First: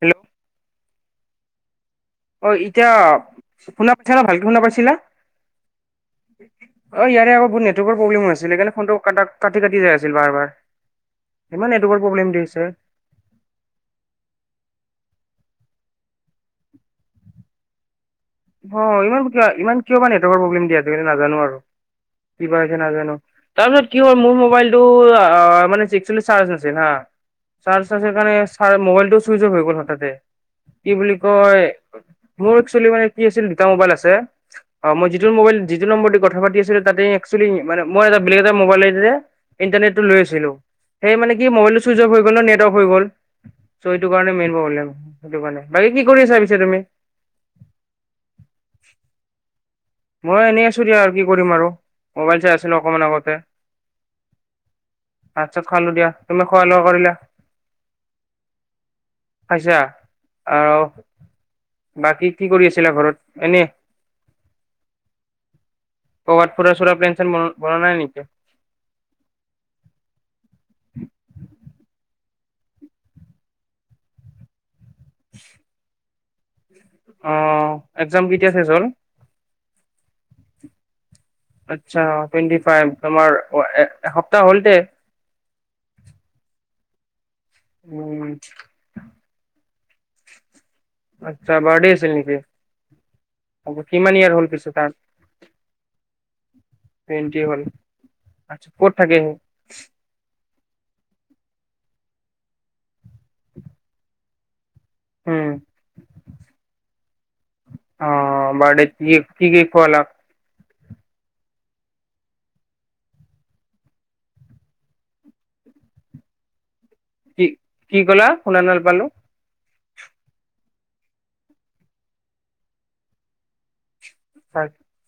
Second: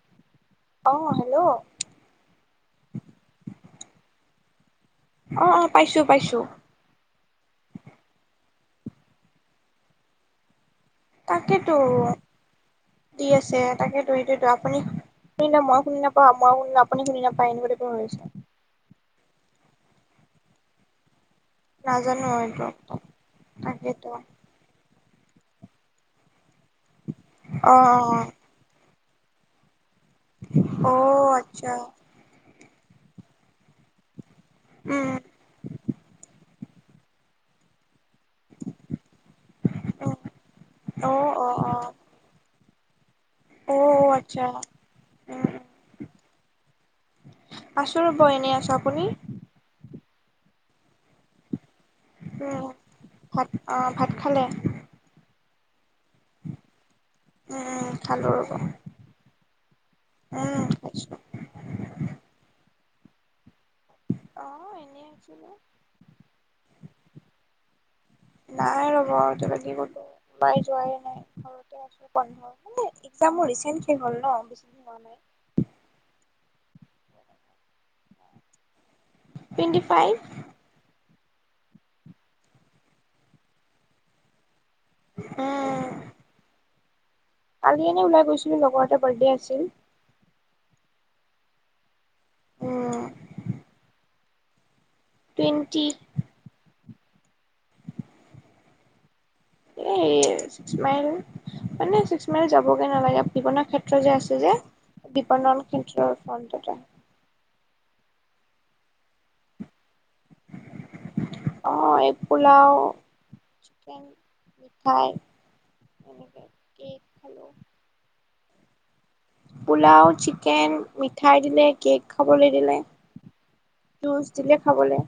Hello অ hello ফুনা পিঠা ভালকে ফুনা পাইছিলা অ অ পাইছো পাইছো অ ইয়াৰে আকৌ বহুত নেটৱৰ্কৰ প্ৰব্লেম হৈছিল সেইকাৰে ফোনটো কাটি কাটি যাই আছিল বাৰ বাৰ ইমান তাকেতো নেটৱৰ্কৰ প্ৰব্লেম দিছে দি আছে তাকেতো সেইটোতো আপুনি মই শুনি নাপাও মই শুনিলে আপুনি শুনি নাপায় এনেকোৱাই হৈ আছে অ ইমান ক ইমান কিয় বা নেটৱৰ্কৰ প্ৰব্লেম দিয়ে আজিকালি নাজানো আৰু নাজানো কি এইটো নাজানো তাৰ পিছত কি তাকেতো হয় মোৰ মবাইলটো অ মানে একচোৱেলি চাৰ্জ নাছিল হা চাৰ্জ নাছিল অঁ কাৰণে মোবাইলটো চুইচ অফ হৈ গ'ল কি অঁ বুলি অঁ কয় আচ্ছা মোৰ একচোৱেলি মানে কি আছিল দুটা মোবাইল আছে মই উম যিটো মোবাইল যিটো নম্বৰ দি কথা পাতি আছিলো তাতে একচোৱেলি মানে মই এটা বেলেগ এটা মোবাইল ইন্টাৰনেট টো উম লৈ আছিলো সেই অঁ মানে কি অঁ মবাইলটো অঁ চুইচ অফ হৈ গ'ল নে হৈ গ'ল চ' অঁ এইটো কাৰণে আচ্ছা মেইন প্ৰব্লেম উম সেইটো উম কাৰণে বাকী কি কৰি চাব পিছে তুমি হয় এনেই আছোঁ আপুনি? মই এনেই আছো দিয়া আৰু কি কৰিম আৰু। মোবাইল চাই উম আছিলো অকমান আগতে ভাত অঁ ভাত খালে ভাত ছাত খালো দিয়া,, তুমি খোৱা লোৱা কৰিলা উম খালো ৰবা পাইছা আ বাকী কি কৰি আছিলা ঘৰত এনে? অ কবাত ফুৰা চোৰা প্লেণ শ্লেন বনা নাই ৰব আৰু তোক কি ওলাই যোৱাই নাই ঘৰতে আছো পন্ধৰ মানে একযাম ৰিচেণ্টেলি হ'ল ন বেছি দিন হোৱা নাই। মুখ [unintelligible] অ একজাম কেতিয়া চেচ হল টুৱেণ্টি ফাইভ। আচ্ছা টুৱেণ্টি ফাইভ তোমাৰ এসপ্তাহ হৈছে আহ কালি এনে ওলাই উম, গৈছিলো লগৰ এটা বাৰ্থডে আছিল। আচ্ছা বাৰডে আছিল নেকি? উম আ কিমান ইয়াৰ হল পিছে তাত টুৱেণ্টি টুৱেন্টি হল, আচ্ছা ক'ত থাকে সি? এই চিক্স মাইল। মানে ছিক্স মাইল যাবগে নালাগে বিপণি ক্ষেত্ৰ যে আছে যে উম বিপণন কেন্ত্ৰ ফন্ততে অ বত কি কি খোৱা লা অ এই পোলাও,, মিঠাই এনেকে কেক খালো কি কি ক'লা শুনা নাপালো পোলাও, চিকেন, মিঠাই দিলে কেক খাবলৈ দিলে। জুচ দিলে খাবলৈ!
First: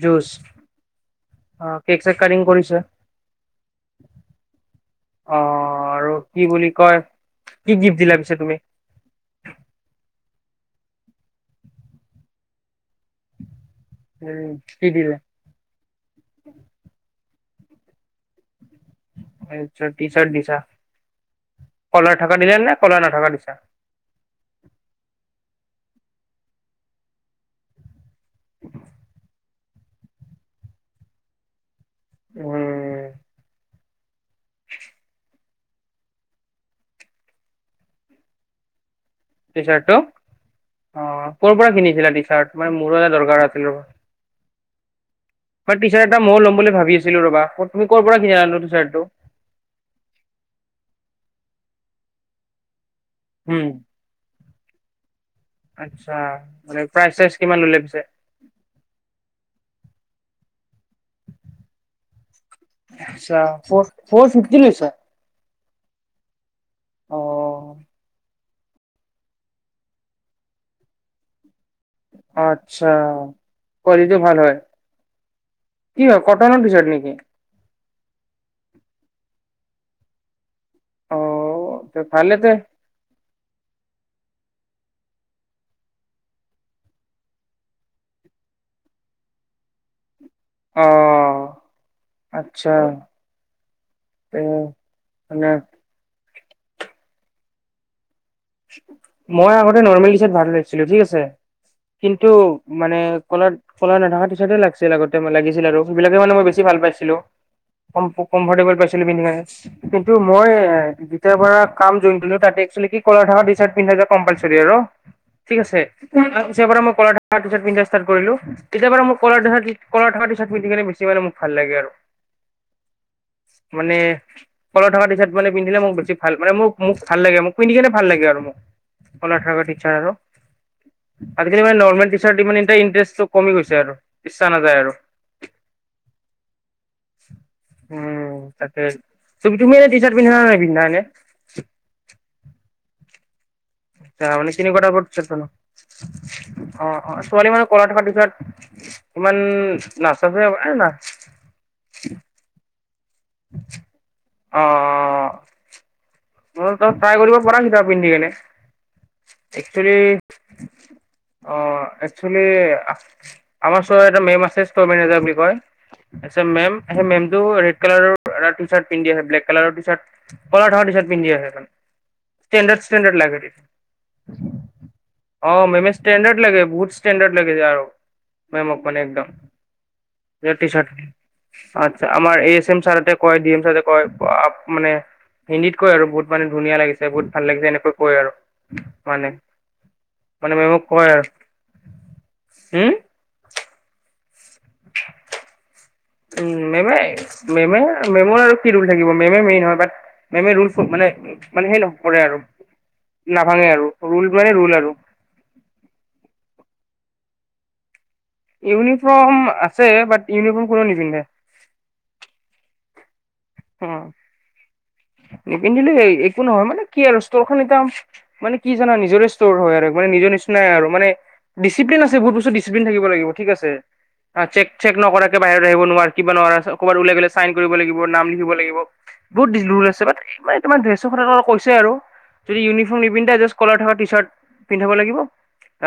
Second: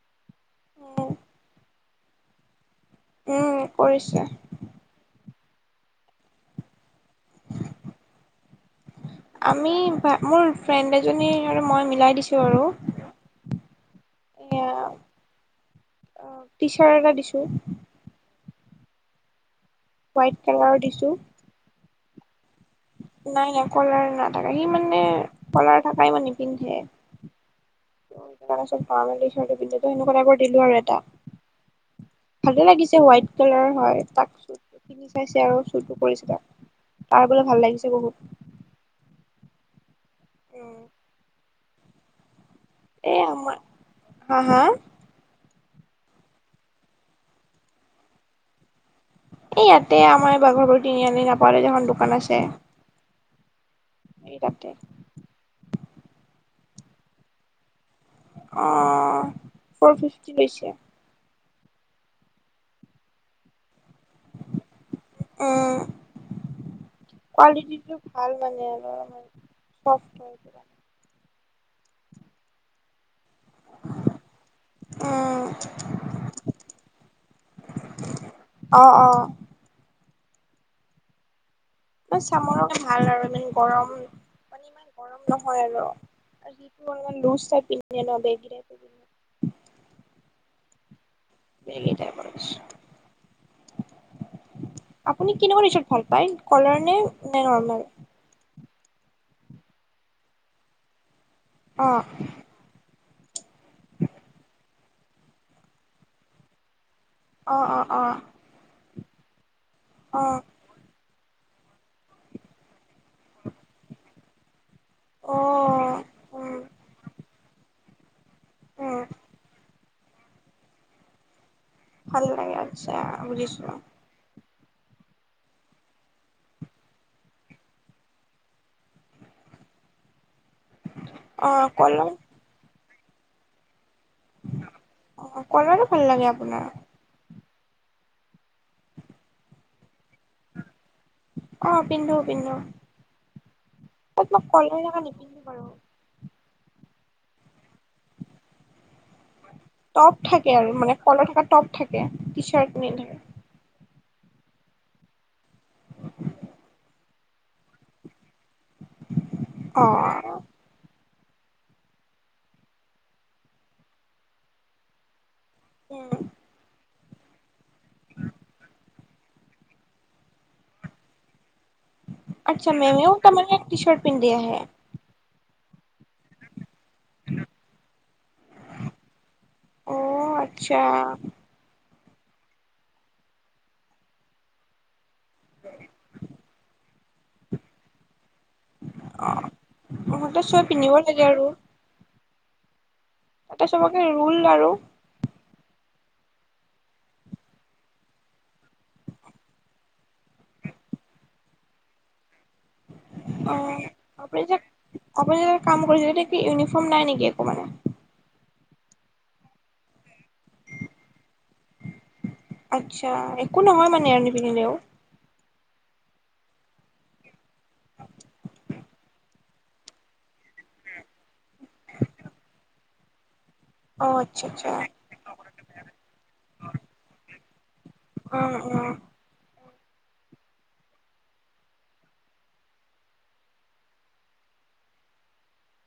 জুচ উম অ কেক চেক কিং কৰিছে কৰিছে অ আৰু কি বুলি কয় কি গিফ্ট দিলা পিছে তুমি? আমি মোৰ ফ্ৰেণ্ড এজনী মই মিলাই দিছো আৰু উম কি এয়া, দিলা টি চাৰ্ট এটা দিছো হয় হোৱাইট কালাৰৰ দিছোঁ কলাৰ থাকা দিলা নে? কলাৰ নথকা দিছা নাই নাই কলাৰ নাথাকে সি মানে কলাৰ থাকাই ইমাণ নিপিন্ধে। সেই কাৰণে চব ভ মেলি পিন্ধো সেনেকুৱা এাইবোৰ দিলো আৰু এটা। ভালে লাগিছে উম হোৱাইট কালাৰ হয়। তাক চুৰ কিনি চাইছে আৰু চুটো কৰিছিলা তাৰ বোলে ভাল লাগিছে বহুত টি চাৰ্টটো। উম। অ ক'ৰ পৰা কিনিছিলা টি চাৰ্ট মান মোৰো এটা এই দৰকাৰ আমাৰ আছিল হা হা মই টি চাৰ্ট এটা মইয়ো ল'ম বুলি ভাবিছিলো ৰবা, তুমি' পৰা কিনি আ টি ছাৰ্ট এ ইয়াতে আমাৰ বাঘৰবোৰ তিনি আনি নাপাওঁতে এখন দোকান আছে। উম এই তাতে আচ্ছা,, মানে প্ৰাইজ চাইজ কিমান ললে পিছে? অ ফৰ ফিফটি লৈছে আচ্ছা ফ ফৰ ফিফটি লৈছে? উম কোৱালিটিটো ভাল ন আত্ছা কোৱালিটোও ভাল হয় উম কি হয় কটনৰ টি চাৰ্ট নেকি অ অ অ তে ভালে তে চামৰ ভাল আৰু ইমান গৰম মানে ইমান গৰম নহয় আৰু টো লোচ থাকে ন পি বেগ অ বেগ এটা আচ্ছা কৰিছো তে আপুনি মানে কেনেকা ৰিচিভ ভাল পায় কলাৰ নে নে নৰ্মেল মই আগতে নৰ্মেল ডচাৰট ভাল লাগিছিলো ঠিক আছে অ কিন্তু মানে কলত কলা নথকা টি চাৰ্টে ভাল লাগিছিল আগতে লাগিছিল আৰু সেইবিলাকে মানে মই বেছি ভাল পাই ছিলো অ অ অ কম কমফৰটেবল পাইছিলো পিন্ধিবলে কিন্তু অ মই তেতিয়াৰ পৰা কাম জইন কৰিলো তাতে একচলি কি কৰে নৰ্মেল টি চাৰ্ট পিন্ধাটো কম্পালচৰী আৰু অ ঠিক আছে, তাৰ উম পিছৰ পৰা মই কলাৰ থকা টিচাৰ্ট পিন্ধা ষ্টাৰ্ত কৰিলো। তেতিয়াৰ উম পৰা মই কল- কলাৰ থকা টিচাৰ্ট পিন্ধি কিনে বেছি মানে মোক ভাল লাগে আৰু ভাল লাগে আচ্ছা বুজিছো মানে কলাৰ থকা টি চাৰ্ট মানে পিন্ধিলে মোক বেছি ভাল মানে মোক ভাল লাগ মোক পিন্ধি কেনে ভাল লাগে আৰু মোক কলাৰ থকা টিচাৰ্ট আৰু। অ আজিকালি মানে নৰ্মেল কলাৰ টি চাৰ্ট মানে এ ইন্টাৰেষ্টটো কমি গৈছে আৰু। ইচ্ছা নাযায় আৰু অ কলাৰো ভাল লাগে আপোনাৰ? উম তাকে তুমি তুমি এনে টি চাৰ্ট পিন্ধা নে নাই পিন্ধা এনে? অ পিন্ধু পিন্ধু। ত মানে কেনেকোৱা টাইপৰ টিচাৰ্ট বাৰু পছন হয় অ অ ছোৱালী মানে কলা থকা দিচাৰ, ইমান টপ নাচাছে থাকে আৰু না। মানে কলাৰ থকা টপ থাকে টি চাৰ্ট নিন্ধে অ। অ তই ট্ৰাই কৰিব পৰা ভিতৰত পিন্ধি কেনে অ একচলি অ একচুৱেলি আমাৰ চ এটা মেম আছে ষ্ট মেজাৰ বুলি কয় উম আচ্ছা মেম, এ মেমটো ৰেডকালাৰ এটা টি চাৰ্ট পিন্ধি আহে, ব্লেক কালাৰ টি চাৰ্ট কাৰ থ টি চাৰ্ট পিন্ধি আহে এটা, আচ্ছা ষ্টেণ্ডাৰ্ড মেমেও ষ্টেণ্ডাৰ্ড লাগে তে তাৰমানে টি চাৰ্ট পিন্ধি আহে - অ মেমে ষ্টেণ্ডাৰ্ড লাগে, বহুত ষ্টেডাৰড লাগে আৰু মেমক মানে একদম। অ টি আচ্ছা চাৰ্ট আ আমাৰ এ এছ এম ছাৰহতে কয়, ডি এম চাৰে কয় মানে হিন্দীত কয়, বহুত মানে ধুনীয়া লাগিছে, বহুত ভাল লাগিছে এনেকৈ কয় আৰু। মানে ইহঁতে মানে চব মেমক পিন্ধিব কয় আৰু লাগে হম এটা চবকে ৰোল আৰু। উ মেমে মেমে মেমৰ আৰু কি ৰোল থাকিব, মেমে মেইন হয় বাত মেমে ৰোল মানে মানে সেই নকৰে আৰু। অ নাভাঙে আৰু ৰোল আপুনি মানে এতিয়া ৰোল আৰু আপুনি যে কাম কৰিছে এতিয়া ইউনিফৰ্ম নাই নেকি? কি একো মানে। ইউনিফৰ্ম আছে বাট ইউনিফৰ্ম কোনে নিপিন্ধে। আচ্ছা, একো নহয় অ মানে আমি পিন্ধিলেও। নিপিন্ধিলে একো নহয়, মানে কি আৰু ষ্ট'ৰ খন এতিয়া মানে কি জানা নিজৰে ষ্ট'ৰ হয় আৰু মানে। নি নিচিনাই মানে ডিচিপ্লিন আছে, বহুত বস্তু ডিচপ্লিন থাকিব লাগিব। ঠিক আছে। অ আচ্ছা চেক আচ্ছা চেক নকৰাকে বাহিৰত আহিব নোৱাৰাৰে, কিবা নোৱাৰা বাত ওলাই গ'লে চাইন কৰিব লাগিব, নাম অ লিখিব অ লাগিব, বহুত আছে বাট মানে তাৰ ডেশ ফ কৈছে আৰু। যদি ইউনিফৰ্ম নিপিন্ধে জাষ্ট কলাৰ থকা টি চাৰ্ট পিন্ধিব লাগিব।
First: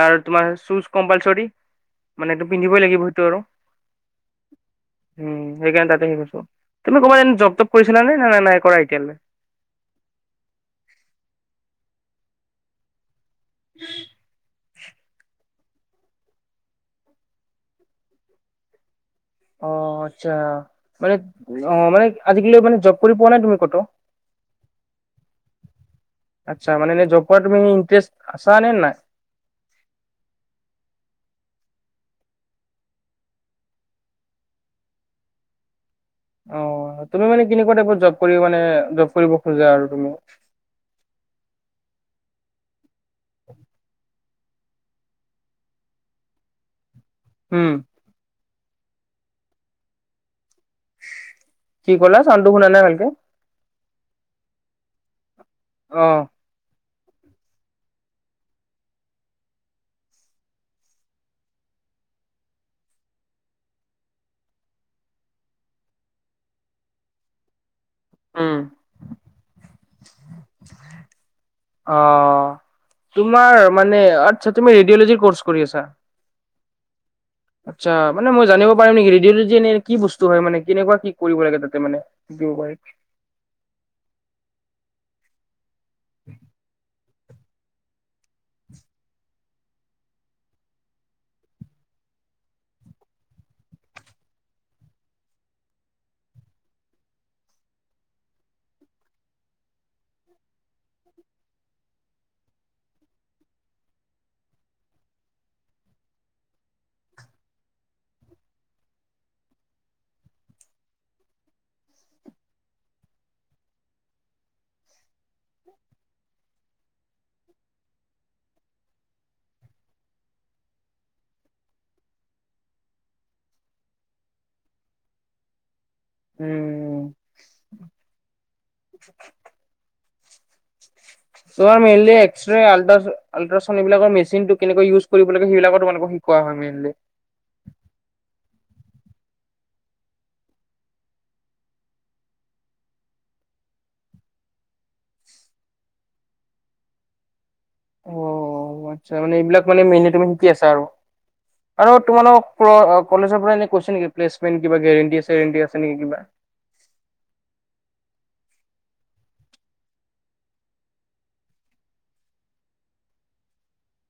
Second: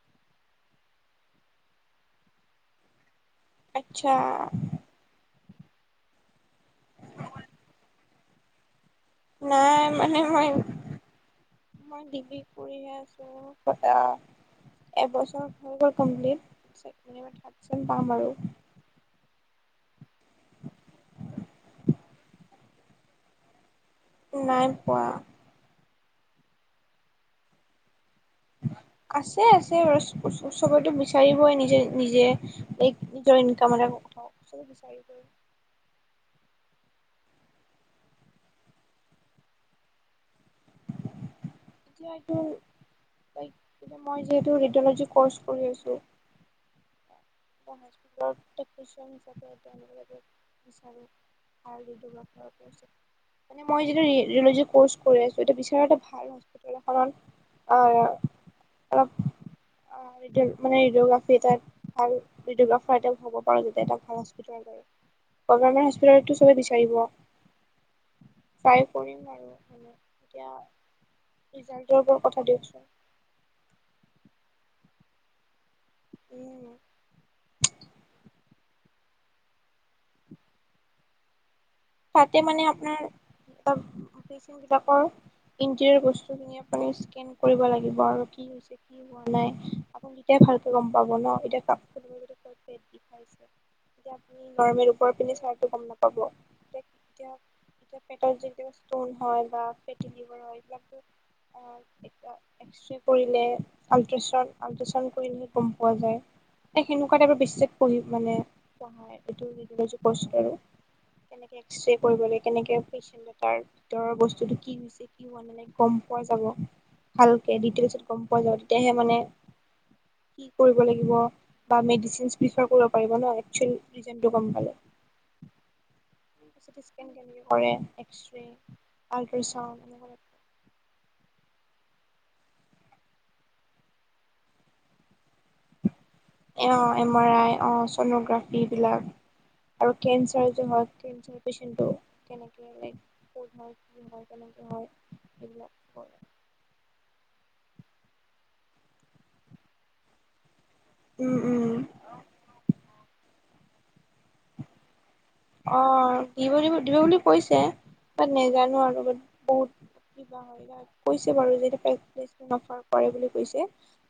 আৰু তোমাৰ চোজ কম্পালচৰি, মানে পিন্ধিবই লাগিব সেইটো আৰু। আতচ্ছা। উম, সেইকাৰণে তাতে সেই কৰিছো। তুমি কবাত জব টব কৰিছিলা নে নাই নাই নাই কৰাই একো নাই মানে মই মই ডিগ্ৰী কৰি হে আছো। ক [unintelligible] এবছৰ হৈ গল কমপ্লিট, থাৰ্ড চেম পাম আৰু। অ আচ্ছা, মানে অ মানে আজিকালি মানে জব কৰি পোৱা নাই তুমি কটো? নাই পোৱা। আচ্ছা মানে এনে জব কৰা তোৰ ইনট্ৰৰেছ আছে আছে চবৰেতো বিচাৰিবই নিজে। নিজে নিজৰ ইনকাম এ কথা বিচাৰ [unintelligible] অ তুমি মানে কেনেকুৱা টাইপত জব কৰি মানে জব কৰিব খোজা আৰু তুমি। এতিয়া এইটো তাই এ মই, [unintelligible] যিহেতু ৰেডিঅ'লজি কৰ্চ কৰি আছো, উম, কি ক'লা চাউণ্ডটো শুনা নাই ভালকে [unintelligible] মই যিটো ৰেডিঅ'লজি কৰ্চ কৰি আছোঁ। এইটো বিচাৰ এটা অ'। ভাল হস্পিটেল। হ'ব অ অ অলপ। [unintelligible] অ মানে ৰেডিঅ'গ্ৰাফি তাৰ ভাল ৰিডিঅ'গ্ৰাফাৰ এটা হ'ব পাৰোঁ যাতে এটা ভাল হস্পিটেলত আৰু গভৰমেণ্ট হস্পিটেলতো চবে বিচাৰিব। চাই কৰিম আৰু এনে এতিয়া। অ ৰিজাল্টৰ ওপৰত কথা দিয়কচোন তোমাৰ মানে আচ্ছা তুমি ৰেডিঅ'লজিৰ। কৰ্চ কৰি আছা। উম। আচ্ছা মান মই জানিব পাৰিম নেকি ৰেডিঅ'লজি, এনে কি বস্তু হয় মানে কেনেকুৱা কি কৰিব লাগে তাত। তাতে মানে আপোনাৰ অপাৰেছন বিলাকৰ। ইণ্টেৰিয়াৰ বস্তুখিনি আপুনি স্কেন। কৰিব লাগিব আৰু কি হৈছে কি হোৱা নাই, আপুনি এতিয়া ভালকে গম পাব ন এতিয়া কাপোৰ খুলিব যদি। পেট বিষাইছে এতিয়া আপুনি নৰমেল ওপৰত পিনে ছোৱাটো গম নাপাব। এতিয়া এতিয়া পেটত ষ্টন হয় বা ফেটিভাৰ হয় এইবিলাক। এক্সৰে কৰিলে আল্ট্ৰাচাউণ্ড আল্ট্ৰাচাউণ্ড কৰিলেহে গম পোৱা যায়। এ সেনেকুৱা টাইপৰ বিশ্ব পঢ়ি মানে পঢ়াই এইটো ৰেডিঅলজী কৰ্চটো আৰু। এক্সৰে কৰিবলে কেনেকৈ পেচেণ্ট এটাৰ তেওঁৰ, বস্তুটো কি হৈছে কি হোৱা ন নাই গম পোৱা যাব। ভালকে ডিটেইলছত গম পোৱা যাব তেতিয়াহে মানে। কৰিব লাগিব বা মেডিচিন প্ৰেফেৰ কৰিব পাৰিব একচুৱেল ৰিজেনটো গম পালে। [unintelligible] চিটি উম, স্কেন কেনেকে কৰে এক্সৰে আল্ট্ৰাচাউণ্ড এনেকুৱা টাইপৰ [unintelligible] চব মিলি আল্ট্ৰাচাউণ্ড আল্ট্ৰাচাউণ্ড এইবিলাকৰ মেচিনটো কেনেকৈ ইউজ। কৰিব লাগে সেইবিলাকো তোমালোকক শিকোৱা হয় অ মেইনলি। এম আৰ আই অঁ ছনোগ্ৰাফীবিলাক। আৰু কেঞ্চাৰ যে হয় কেঞ্চাৰ পেচেণ্টটো কেনেকৈ লাইক ক'ত হয় কি হয় কেনেকৈ হয়। এইবিলাক। অ আচ্ছা মানে এইবিলাক মানে মেনলি তুমি শিকি আছা ত আৰু, উম উম আৰু তোমালোকৰ কলেজৰ পৰা কৈছে নেকি প্লেচমেণ্ট কিবা গেৰেণ্টি আছে। চেৰেণ্টি অ নেকি কিবা? দিব দিব বুলি কৈছে বাট নাজানোঁ আৰু বহুত। গাহৰি গাত কৈছে বাৰু যদি প্লেচমেণ্ট অফাৰ পাই বুলি কৈছে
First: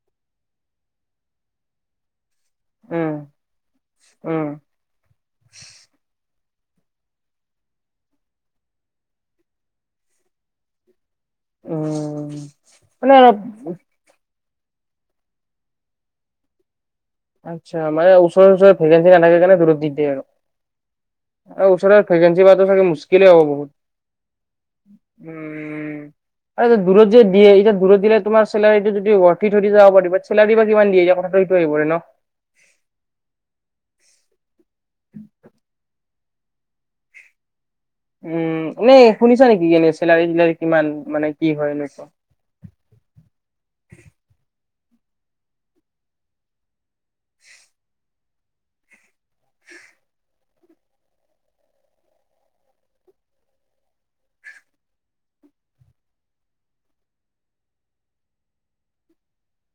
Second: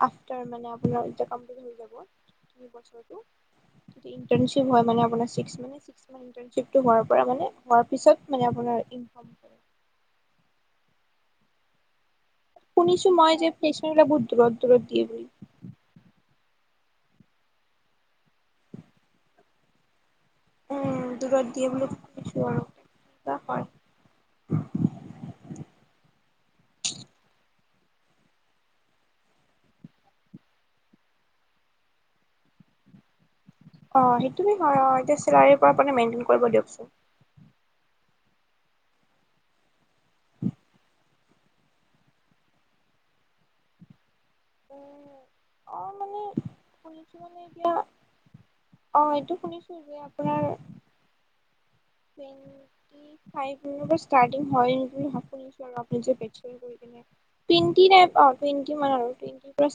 আফটাৰ আপোনাৰ। যে কমপ্লিট হৈ যাব এই উম, বছৰটো‌ তেতিয়া উম। ইণ্টাৰ্নছিপ হয় মানে ছিক্স মানে ছিক্স। ইণ্টাৰ্নশিপটো হোৱাৰ পৰা মানে হোৱাৰ পিছত মানে ইনকাম কৰে। উম। শুনিছোঁ মানে মই অলপ যে ফেচাৰচ বহুত দূৰৰত দূৰৰত দিয়ে বুলি। আচ্ছা মানে ওচৰে ওচৰে ঘৰৰ পৰা আনা জানা নেথাকে কাৰণে দূৰত দি দিয়ে উম দূৰত দিয়ে আৰু। বুলি ওচৰৰ শুনিছো ভেকেঞ্চি আৰু নাথাকিলে চাগে মুশকিলেই আৰু হয় বহুত। উম। আৰু এতিয়া দূৰত যে এতিয়া দূৰত দিলে তোমাৰ চেলাৰীটো যদি ওৰ্তি ৰখি থাকি‌ যায় বা চেলাৰী বা কিমান দিয়ে ইয়াৰ কথাষাৰ। সেইটো আহিপৰে ন। অ সেইটোৱে হয় অ এতিয়া চিলাৰীৰ পৰা মানে মেইনটেইন কৰিব দিয়কচোন। উম এ শুনিছা নেকি? এনে চেলাৰী টেলাৰী কিমান মানে কি হয় এনেকুৱা। অ মানে। শুনিছোঁ মানে এতিয়া। অ এইটো শুনিছোঁ যে আপোনাৰ। টুৱেন্টি ফাইভ পৰা ষ্টাৰ্টিং হয় নেকি সাফেৰলি আৰু বেছৰ কৰি কিনে। টুৱেন্টি আৰু টুৱেন্টি মান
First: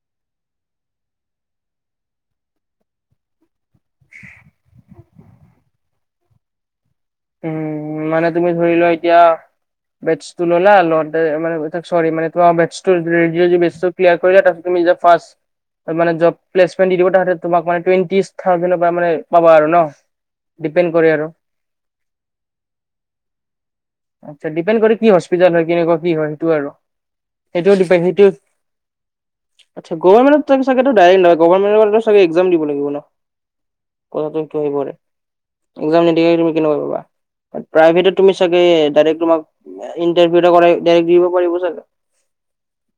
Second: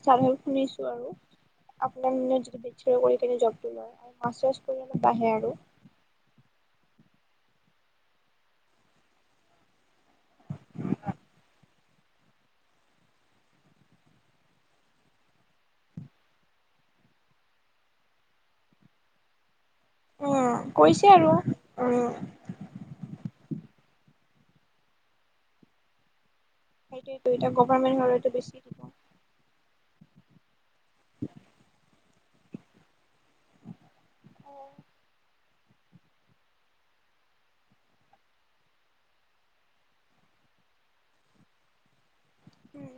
ষ্টাৰ্ট হয় শুনিছোঁ আৰু। আপোনাৰ বেছলৰ কৰি থাকে যবটো লৈ আৰু মাষ্টাৰ কৰিলে বাঢ়ে আৰু। উম মানে তুমি ধৰি লোৱা এতিয়া। বেছটো ললা লৈতে মানে ছৰি মানে তোমাৰ বেছটো ৰেডিঅলজী বিশ্ব পিয়া কৰিলা তাৰ পিছত তুমি। আদা ফাৰ্চ মানে জব প্লেচমেণ্ট দি দিব তাহতে তুমাক মানে টুৱেণ্টি থাউজেৰ পৰা মানে পাব আৰু ন? উম, ডিপেণ্ড কৰে কৈছে আৰু উম। আচ্ছা, ডিপেণ্ড কৰে কি হস্পিটেল হয় কেনেকুৱা কি হয়? আৰু সেইটোয়েটো এতিয়া সেইটো গভমেণ্ট ডিপেণ্ড সেইটো হলেতো বেছি। আচ্ছা গভাৰমেণ্ট টেনচক ডাইৰেক নহ গভৰমেণ্ট একজাম দিব লাগিব ন? কথাটো এইটো আহি পৰে একজাম নিদিয়াকৈ তুমি কেনেকৈ পাবা? প্ৰাইভেট তুমি চাগে ডাইৰেক্ তোমাক ইণ্টাৰভিউ এটা ডাইৰেক্ট দিব পাৰিব চাগে। উম,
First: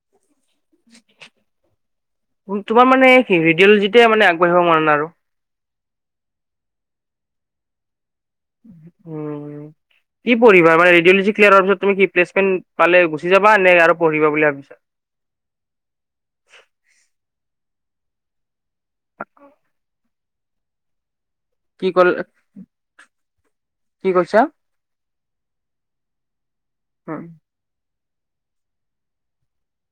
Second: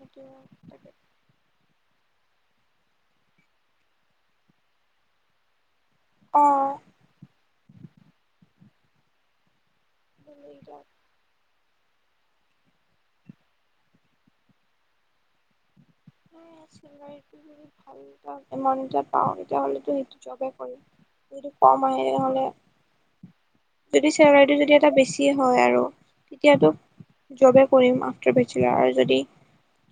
উম তাকে। তোমাৰ মানে ৰেডিঅ'লজিতে মানে আগবাঢ়িব মন আৰু? অ। উম, কি পঢ়িবা অঁ মানে ৰেডিঅলজি ক্লিয়াৰ পিছত তুমি কি প্লেচমেন্ট পালে গুচি যাবা নে আৰু পঢ়িবা বুলি ভাবিছা? ইমান এতিয়া পাওঁ তেতিয়াহ'লে সেইটো জবে কৰিম। যদি কম কি আহে কল হ'লে যদি কি কৈছা? চেলাৰিটো যদি এটা বেছি হয় আৰু তেতিয়াতো জবে কৰিম আহ। ট্ৰবছিলে আৰু যদি,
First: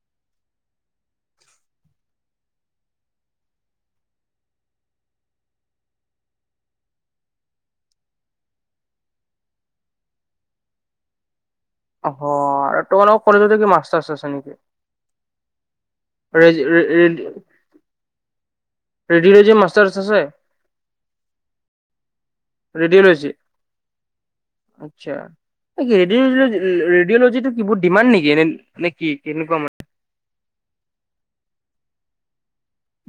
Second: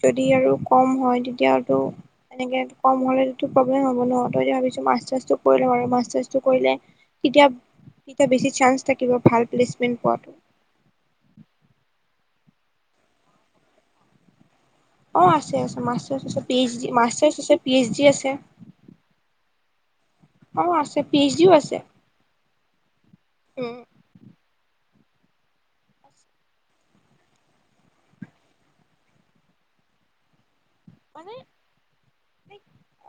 যদি আৰু কম হয় তেতিয়াটো তেনেক কম হ'লে প্ৰব্লেম হ'ব ন তই ভাবিছ মাছ চাছটো কৰি ল' আৰু মাছ চাছটো কৰিলে তেতিয়া, তেতিয়া বেছি চান্স থাকিব ভাল প্লেচমেণ্ট পোৱাটো। অ, তোমালোকৰ কলেজতে কি মাষ্টাৰ আছে নেকি? মাষ্টাৰ আছে পি এইচ ডি মাষ্টাৰ্ছ আছে পি এইচ ডি আছে। ৰেডিঅ'লজি মাষ্টাৰ্ছ আছে অ, আছে পি এইচ ডিও আছে। ৰেডিঅলজি, উম আচ্ছা। ন কি ৰেডঅ, ৰেডিঅ'লজিটো কি বহুত ডিমাণ্ড নেকি এনে নে কি কেনেকুৱা মানে? মানে,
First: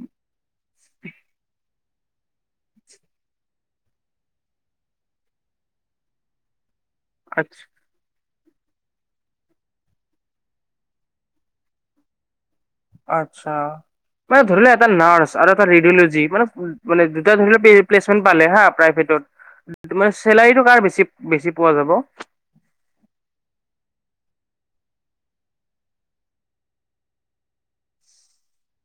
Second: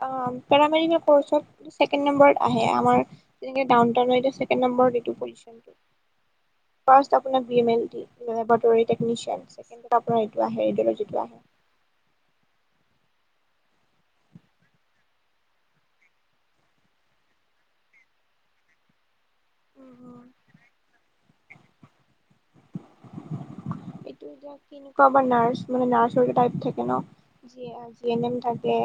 অ পেড়া মেৰি কৰচত চেকেন নম্বৰতে আমাৰ যেনেকে ডাউনটাউন এতিয়া চেকেন নম্বৰ। [unintelligible] ফাৰ্চ আপোনাৰ ডি আচ্ছা এন টি [unintelligible] আত্ছা। মানে ধৰি লোৱা এটা নাৰ্চ আৰু এটা ৰেডিঅ'লজি মানে মানে দুটা ধৰি প্লেচমেন্ট পালে হা প্ৰাইভেটত তোমাৰ চেলাৰীটো কাৰ বেছি বেছি পোৱা যাব? তোৰনো এতিয়া কিনো কৰাব নাৰ্ছ মানে নাৰ্ছৰ টাইপ থাকে ন। জি এন এম থাকে।